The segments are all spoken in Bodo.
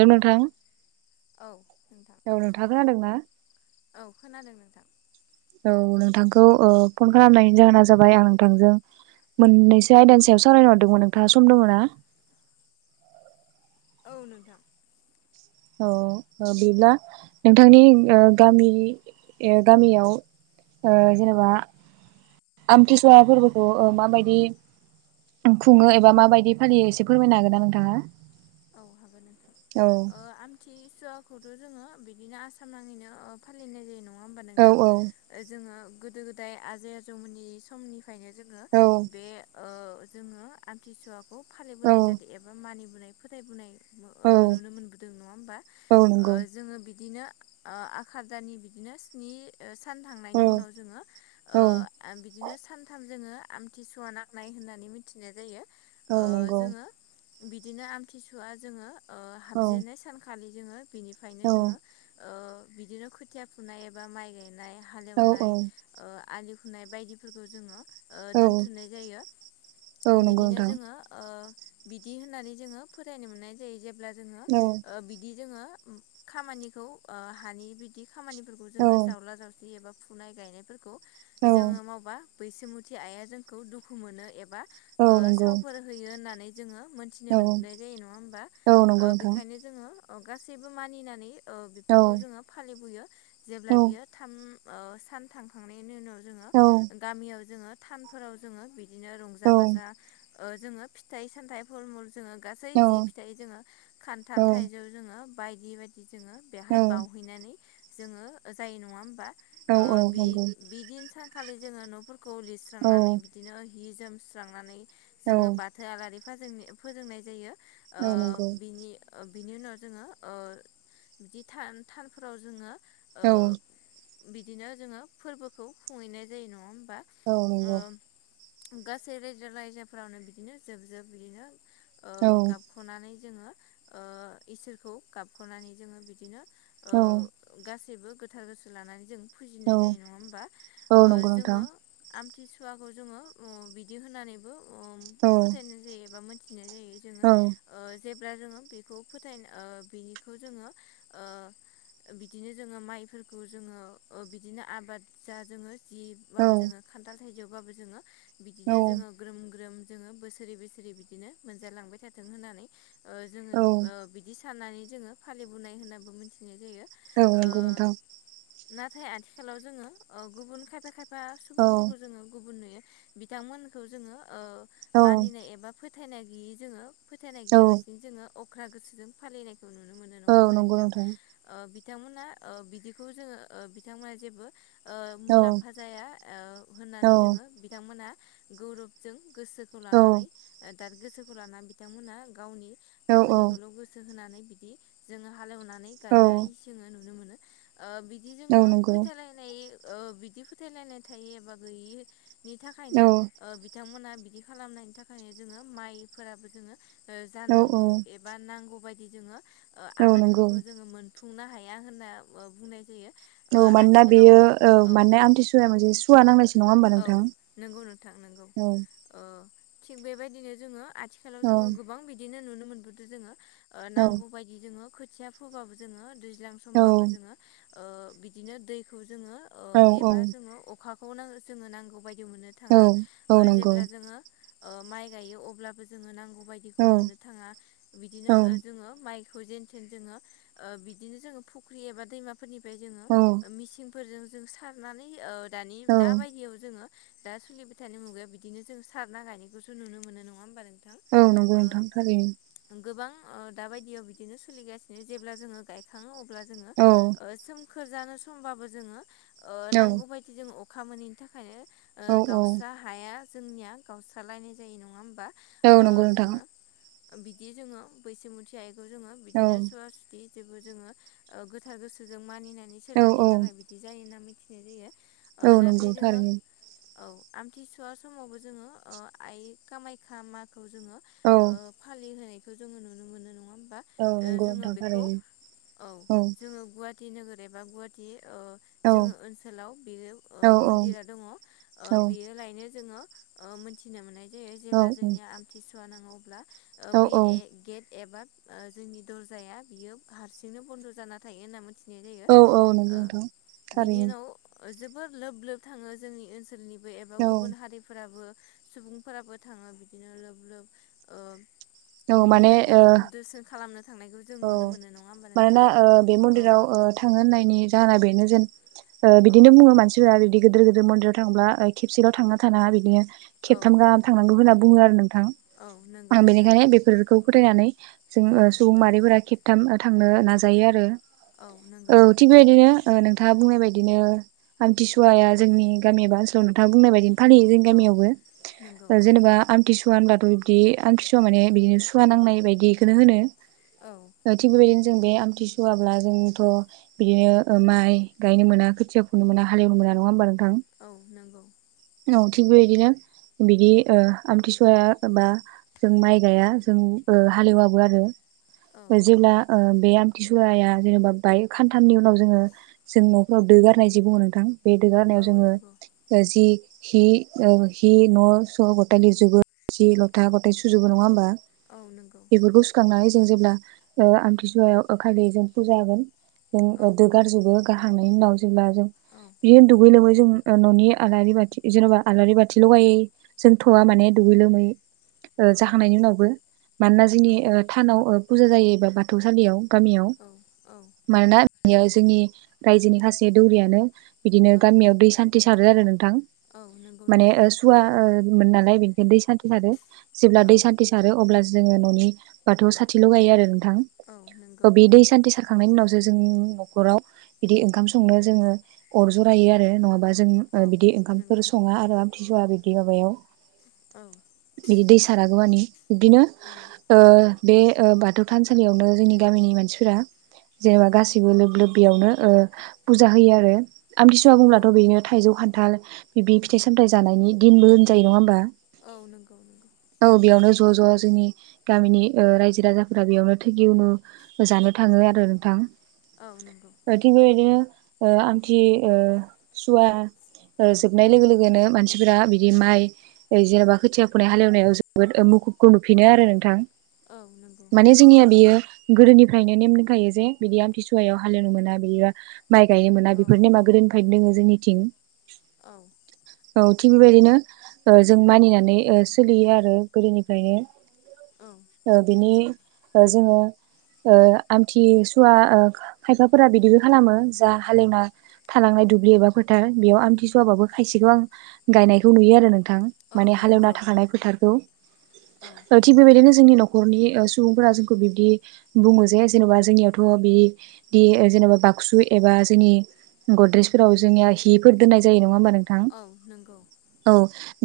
रमोनथां [unintelligible] औ नोंथां ना? औ खोनादों नोंथां। औ नोंथांखौ ओ फन खालामनायनि जाहोना जाबाय आं नोंथांजों मोननैसो आयदानि सायाव सावरायनो हरदोंमोन नोंथाङा समदअना। औ नोंथां औ बिब्ला नोंथांनि ओ गामिनि ओ गामियाव ओ जेनेबा आमथिसुवा फोरबोखौ माबायदि खुङो एबा माबायदि फालियो एसे फोरमायनो हागोनना नोंथाङा। औ हागोन औ नोंथां आमथिसुवा खौथ' जोङो बिदिनो आसाम नाङैनो फालिनाय जायो नङा होमबा औ नोंथां औ जोङो। गोदो गोदाय आजै आजौमोननि समनिफ्रायनो जोङो औ बे ओ। जोङो आमथिसुवाखौ औ फालिबोनाय जादों एबा मानिबोनाय फोथायबोनाय औ ओ नुनो मोनबोदों नङा होमबा औ नंगौ जोङो बि बिदिनो ओ आखार दाननि बिदिनो स्नि सान औ थांनायनि उनाव जोङो ओ औ आ बिदिनो सानथाम जोङो आमथिसुवा नांनाय होननानै मिथिनाय जायो। औ ओ नंगौ। जोङो बिदिनो आमथिसुवा जोङो ओ औ हाबजेननाय सानखालि जोङो बिनिफ्रायनो जोङो ओ बिदिनो खोथिया फुनाय एबा माइ गायनाय औ हालेवनाय औ ओ आलि खुनाय बायदिफोरखौ जोङो ओ औ दोनथुमनाय जायो औ नंगौ बिदिनो नोंथां जोङो ओ। बिदि होननानै जोङो फरायनो मोननाय जायो जेब्ला जोङो औ बिदि जोङो खामानिखौ ओ हानि बिदि खामानिफोरखौ औ जोङो जावला जावस्रि एबा फुनाय गायनायफोरखौ औ जोङो मावबा बैसुमुथि आइआ जोंखौ दुखु मोनो एबा औ ओ नंगौ सावफोर होयो होननानै जोङो मोनथिनो औ मोन। नाय जायो नंआ होमबा औ ओ नंगौ नोंथां बेखायनो जोंओ गासैबो मानिनानै ओ औ बेफोरखौ जोङो फालिबोयो जेब्ला औ बियो थाम ओ सान थांखांनायनि उनाव जोङो औ गामियाव जोङो थानफोराव जोङो बिदिनो औ रंजा बाजा ओ जोङो फिथाइ सामथाइ फलमल जोङो गासै औ जि फिथाइ जोङो खान्थाल औ थाइजौ जोङो बायदि बायदि। जोङो औ बेहाय बावहैनानै जोङो जायो नङा होमबा। औ ओ औ बि नंगौ बिदिन सानखालि जोङो न'फोरखौ औ लिरस्रांनानै बिदिनो हि जोम रांनानै औ जोङो बाथो आलारि फाजोंनाय फोजोंनाय जायो ओ औ नंगौ बिनि बिनि उनाव जोङो ओ बिदि थान थानफोराव जोङो ओ औ बिदिनो जोङो फोरबोखौ खुंहैनाय जायो नङा औ नोंगौ ओ गासै रायजो राजायजोफ्रावनो बिदिनो जोब जोब बिदिनो ओ औ गाबख'नानै जोङो ओ इसोरखौ गाबख'नानै जोङो बिदिनो ओ औ गासैबो गोथार गोसो लानानै जों औ फुजिनाय जायो नङा होमबा औ ओ नंगौ नोंथां जोंओ सिसुवाखौ जोङो बिदि होननानैबो औ फोथायनाय जायो एबा मिथि औ जेब्ला जोङो बेखौ फोथायनो बिनिखौ जोङो बिदिनो जोङो माइफोरखौ जोङो बिदिनो आबाद जा जोङो औ जिबाबो जोङो खान्थाल थाइजौबाबो जोङो औ बिदिनो जोङो ग्रोम ग्रोम जोङो बोसोरै बोसोरै बिदिनो मोनजालांबाय थाथों होननानै जोङो औ बिदि साननानै जोङो फालिबोनाय होनाबो मिथिनो औ नों गथां नाथाय आथिखालाव जोङो गुबुन खायफा खायफा औ सुबुंफोरखौ जोङो गुबुन नुयो बिथांमोनखौ जोङो औ मानिनाय एबा फोथायनाय गैयै जोङो फोथायनाय गैयालासिनो जोङो अख्रा गोसोजों फालिनायखौ नुनो मोनो औ नङा औ होमबा नंगौ नोंथां बिथांमोना बिदिखौ जोङो बिथांमोना जेबो औ मुलाम्फा जाया औ होननानै जोङो बिथांमोनहा गौरबजों गोसोखौ औ लानानै दा गोसोखौ लानानै बिथांमोनहा गावनि औ खामानिखौल' गोसो होनानै बिदि जोङो हालेवनानै औ गायनाय जोङो नुनो मोनो बिदि औ जोङो नंगौ फोथायलायनाय बिदि फोथायलायनाय थायो एबा गैयि नि थाखायनो औ बिथांमोना बिदि खालामनायनि थाखायनो जोङो माइफोराबो जोङो औ औ जानांगौ एबा नांगौ बायदि जोङो औ नंगौ आबादफोरखौ जोङो मोनफुंनो हायो होनना बुंनाय जायो औ मानोना आथिखालाव बेयो औ माने आमथिसुवाया मोनसे सुवा नांनायसो नङा होमबा औ नोंथां नंगौ नोंथां नंगौ औ थिग बेबायदिनो जोङो आथिखालाव औ जोङो गोबां बिदिनो नुनो मोनबोदों जोङो औ नांगौ बायदि जोङो खोथिया फोबाबो जोङो दैज्लां औ समबाबो जोङो बिदिनो दैखौ जोङो औ एबा जोङो अखाखौ जोङो नांगौ बायदि नो औ थाङा औ नंगौ जेब्ला जोङो माइ गायो अ जो नांगौ औ मोन थाङा औ बिदिनो ज म जेनेन जो बिदिनो जोो फुख्रि एबा दैमाफोरनि औ जोसिं फोरजों जों सारनानै दानि औ दा बायदियाव जोङो दा सोलिबाय थानाय मुगाया बिदिनो जों सार ना गायनायखौो नुनो मोन नङा होमबा नों औ नंगौ नोंथांथारि दा बायदियाव बिदिनो सोलिगासिनो जेब्ला जोङो गायखाङो अब्ला जोङो औ स खोरजानो समबाबो जोङो औ नांगौ बायदि जोङो अखा मोनैनि थाखायनो औ औ गावसा हाया जोंनिया गावस्रालायनाय जायो नङा होमबा ओ जनांग थां जोङो बिदि जोङो बैसो मुथि आइखौ जोङो औ बिदिनो सुवा सुथि जेबो जोङो गोथार गोसोजों मानिनानै औ सोलिनो औ थाखाय बिदि जायो होनना मिथिनाय जायो ओ औ नाथाय नंगौ जोङो थारैनो औ आमथिसुवा समावबो जोङो आइ खामायखा मा खौ जोङो औ फालिनायखौ जोङो नुनो मोनो नङा बा औ नंगौ जोङो नोंथां बेखौ थारैनो औ औ जोङो गुवाहाटि नोगोर एबा गुवाहाटि [inaudible] औ औ ङ मिथिनो मोननाय जे जेब्ला जोंनिया आमथिसुवा नाङो अब्ला औ बे गेट एबा ओ जोंनि दरजाया बियो हारसिंनो बन्द' जाना थायो होनना‌ मोन थिनाय जायो औ औ नंगौ ओ नोंथां बेनि थारैनो उनाव जोबोर लोब लोब थाङो जोंनि ओनसोल सोलनिबो एबा गुबुन औ हारिफोराबो सुबुंफोराबो थाङो बिदिनो लोब लोब ओ औ माने बिदिनो ओ दो-दोरसोन खालामनो था औ मानोना ओ बे मन्दिराव औ ओ थाङो होननायनि जाहोना बेनो जेन ओ बिदिनो बुङो मानसिफोरा बिदि गिदिर गिदिर मन्दिराव थांब्ला खेबसेल' थांना थानाङा बिदिनो औ खेबथाम गाहाम थांनांगौ होनना बुङो आरो नोंथां औ नंगौ आं नोंथां बेनिखायनो बेफोरखौ फोथायनानै जों औ सुबुं माहारिफोरा खेबथाम थांनो नाजायो आरो। औ थिग बेबादिनो ओ नोंथाङा बुंनाय बाददिनो आमथिसुवाया जोंनि गामि एबा ओनसोलाव नोंथाङा बुंनाय बायदिनो फालयो जोंनि औ नंगौ गामियावबो जेनेबा आमथिसु वा होनब्लाथ' बिदि आमथिसुवआ माने बिदिनो सुवा नांनाय बायदि बेखौनो होनो। औ थिग बेबायदिनो जों बे आमथिसुवाब्ला जोंथ' बिदिनो माइ गायनो मोना खोथिया नुनो मोना हालेवनो मोना नङा होनबा औ नंगौ थिग बेबायबायदिनो बिदि ओ आमथिसुवाया बा जों माइ गाया जों हालेवाबो आरो। औ जेब्ला ओ बे आमथिसुवाया जेनेबा बाय खानथामनि उनाव जोङो जों न'खराव दोगारनाय जि बुङो नोंथां बे दोगारनायाव औ जोङो नंगौ जि हि ओ हि न' स' गथाय लिरजोबो सि लथा गथाय सुजोबो नङा होमबा? औ नंगौ बेफोरखौ सुखांनानै जों जेब्ला ओ आमथिसुवायाव [unintelligible] जों फुजा होगोन औ जों दोगार जोबो गारखांनायनि उनाव जेब्ला जों औ बिदिनो दुगै लोमै जों न'नि आलारि बाथि जेन'बा आलारि बाथि लगायै जोंथ'वआ माने दुगै लोमै ओ औ जाखांनायनि उनावबो मानोना जोंनि ओ थानाव फुजा जायो बा बाथौ सलियाव गामियाव औ मानोना बेयो जोंनि रायजोनि खासे दौरियानो बिदिनो औ गामियाव दै सान्थि सारो आरो नोंथां औ नंगौ माने नोंथां सुवा ओ मोन नालाय बेनो दै सान्थि सारो जेब्ला औ दै सान्थि सारो अब्ला जोङो न'नि बाथौआव साथिल' गायो आरो नोंथां औ ओ नंगौ बे दै सान्थि सार खांनायनि उनावसो जों न'खराव बिदि ओंखाम संनो जोङो अर जरायो आरो नङाबा जों औ बिदि ओंखामफोर नंगौ सङा आरो आमथि सुवा बिदि माबायाव। औ बिदि दैसारागौमानि बिब्दिनो औ ओ बे ओ बाथौ थानसालियावनो जोंनि गामिनि मानसिफोरा जेनेबा गासिबो लोब लोब बेयावनो ओ फुजा होयो आरो। आमथिसुा औ बुंब्लाथ' बेनो थाइजौ खान्थाल बिदि फिथाइ सामथाय जानायनि दिनबो होनजायो नङा होनोमबा? औ नंगौ नंगौ ज' ज' जोंनि गामिनि ओ रायजो राजा बेयावनो थोगि अनु जानो थाङो आरो नोंथां औ नंगौ थिग बेबायदिनो ओ आमथि ओ सुवा ओ जोबनाय लोगो लोगोनो मानसिफोरा बिदि माइ जेनेबा खोथिया फुनाय हालेवनायाव जोबोद मु खुबखो खौ नुफिनो आरो नोंथां। औ नंगौ माने जोंनिया बियो गोदोनिफ्रायनो नेम दंखायो जे बिदि आमथिसुवायाव हालेवनो मोना बिदिबा माइ गायनो मोना औ बेफोर नेमा गोदोनिफ्रायनो दोङो जोंनिथिं। औ औ थिग बेबायदिनो ओ जों मानिनानै ओ सोलियो आरो गोदोनिफ्रायनो। औ ओ बिनि ओ जोङो ओ आमथि सुवा ओ खायफाफोरा बिदिबो खालामो जा हालेवना थालांनाय दुब्लि एबा फोथार बेयाव आमथिसुवाबाबो खायसेखौ आं गायनायखौ नुयो आरो नोंथां औ माने हालेवना नंगौ थाखानाय फोथारखौ। औ थिग बेबायनो जोंनि नखरनि सुबुंफोरा जोंखौ बिब्दि बुङो जे जेन'बा जोंनियावथ' बिदि जेनेबा बाक्सु एबा जोंनि गद्रेजफोराव जोंनिया हि फोर दोननाय जायो नङा होनबा नोंथां? औ नंगौ औ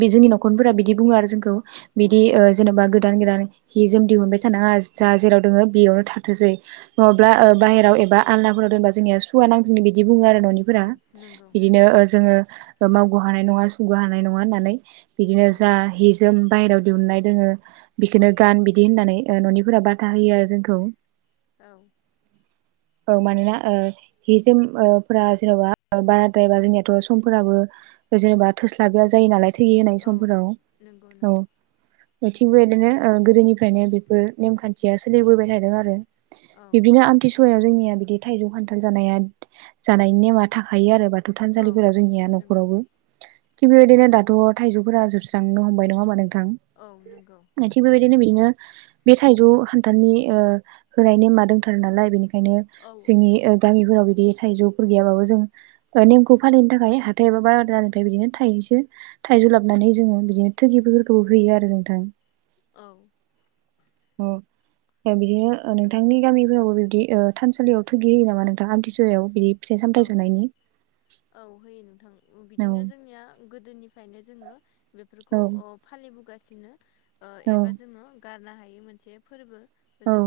बे जोंनि न'खरफोरा बिदि बुङो आरो जोंखौ बिदि ओ जेन'बा गोदान गोदान हि जोम दिहुनबाय थानाङा जा जेराव दोङो बेयावनो थाथोंसै नङाब्ला औ बायहेराव एबा आलनाफोराव दोनबा जोंनिया सुवा नाङो बिदि बुङो आरो न'निफोरा। औ नंगौ बिदिनो जोङो ओ मावग' हानाय नङा सुग' हानाय नङा होननानै बिदिनो औ जा हि जोम बायहेरायाव दिहुननाय दङो बिखौनो गान बिदि होननानै न'निफोरा बादा होयो आरो जोंखौ। औ। औ मानोना ओ हि जोम ओ फोरा जेन'बा बाराद्रायबा जोंनियाथ' समफोराबो जेनेबा थोस्लाबिया जायो नालाय [unintelligible] होनाय औ समफोराव नंगौ औ नंगौ थिग बेबायदिनो गोदोनिफ्रायनो बे फोर नेम खान्थिया सोलिबोबाय थादों आरो। औ बिदिनो आमथिसुवा याव जोंनिया बिदि थाइजौ खान्थाल जानाया जानायनि नेमा थाखायो आरो बा थौ औ थानसालिफोराव जोंनिया नंगौ न'खरावबो। थिग बेबायदिनो दाथ' थाइजौफोरा जोबस्रांनो हमबाय नङा होनबा नोंथां? औ नंगौ थिग बेबायदिनो बिदिनो बे थाइजौ खान्थालनि ओ होनाय नेमा दंथारो नालाय बेनिखायनो औ जोंनि ओ गामि फोराव बिदि थायजौफोर गैयाबाबो जों नेमखौ फालिनो थाखाय हाथाय एबा बाजारनिफ्राय बिदिनो थायनैसो थाइजौ लाबोनानै जोङो बिदिनो थुगिफोरखौ होयो आरो नोंथां। औ। अह ओ बिदिनो नोंथांनि गामिफोरावबो बिबदि थानसालियाव थुगि होयो नामा नोंथां आमथिसुवायाव बिदि? फिथाइ सामथाइ औ जानायनि औ होयो नोंथां उम औ बिदिनो जोंनिया गोदोनिफ्रायनो जोङो औ बेफोरखौ ओ फालिबोगासिनो औ एबा जोङो गारनो हा यि मोनसे फोरबो औ जों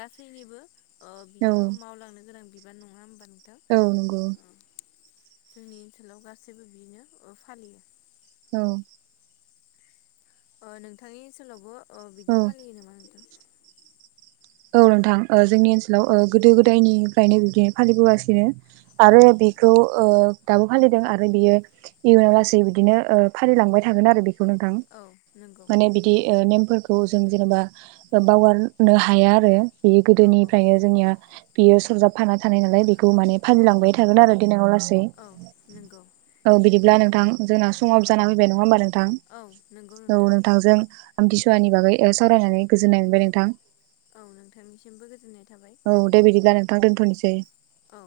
गासैनिबो ओ औ बियो मावलांनो गोनां बिबान नङा होनबा? औ नंगौ। जोंनि ओनसोलाव गासैबो बिनो ओ फालियो। औ। ओ नोंथांनि ओनसोलावबो ओ बिदि औ फालियो नामा नोंथां? औ नोंथां ओ जोंनि ओनसोलाव गोदो गोदायनिफ्रायनो बिब्दिनो फालिबोगासिनो आरो औ बेखौ ओ दाबो फालिदों आरो बेयो इयुनालासै बिदिनो ओ फालिलांबाय थागोन आरो बे खौ नोंथां। औ नंगौ माने बिदि नेमफोरखौ जों जेनेबा बावगारनो हाया आरो। बे औ गोदोनिफ्रायनो जोंनिया बियो सरजाबफाना थानाय नालाय बे खौ माने औ फालिलांबाय थागोन आरो देनांलासै। औ नंगौ औ बिदिब्ला नों थां जोंना समाबो जाना फैबाय नङा होमबा नोंथां? औ नंगौ औ नोंथां नोंथांजों आमथिसुवानि बागै ओ सावरायनानै गोजोननाय मोनबाय नोंथां। औ नोंथांनिसिमबो गोजोननाय थाबाय औ दे बिदिब्ला नोंथां दोनथ'नोसै। औ।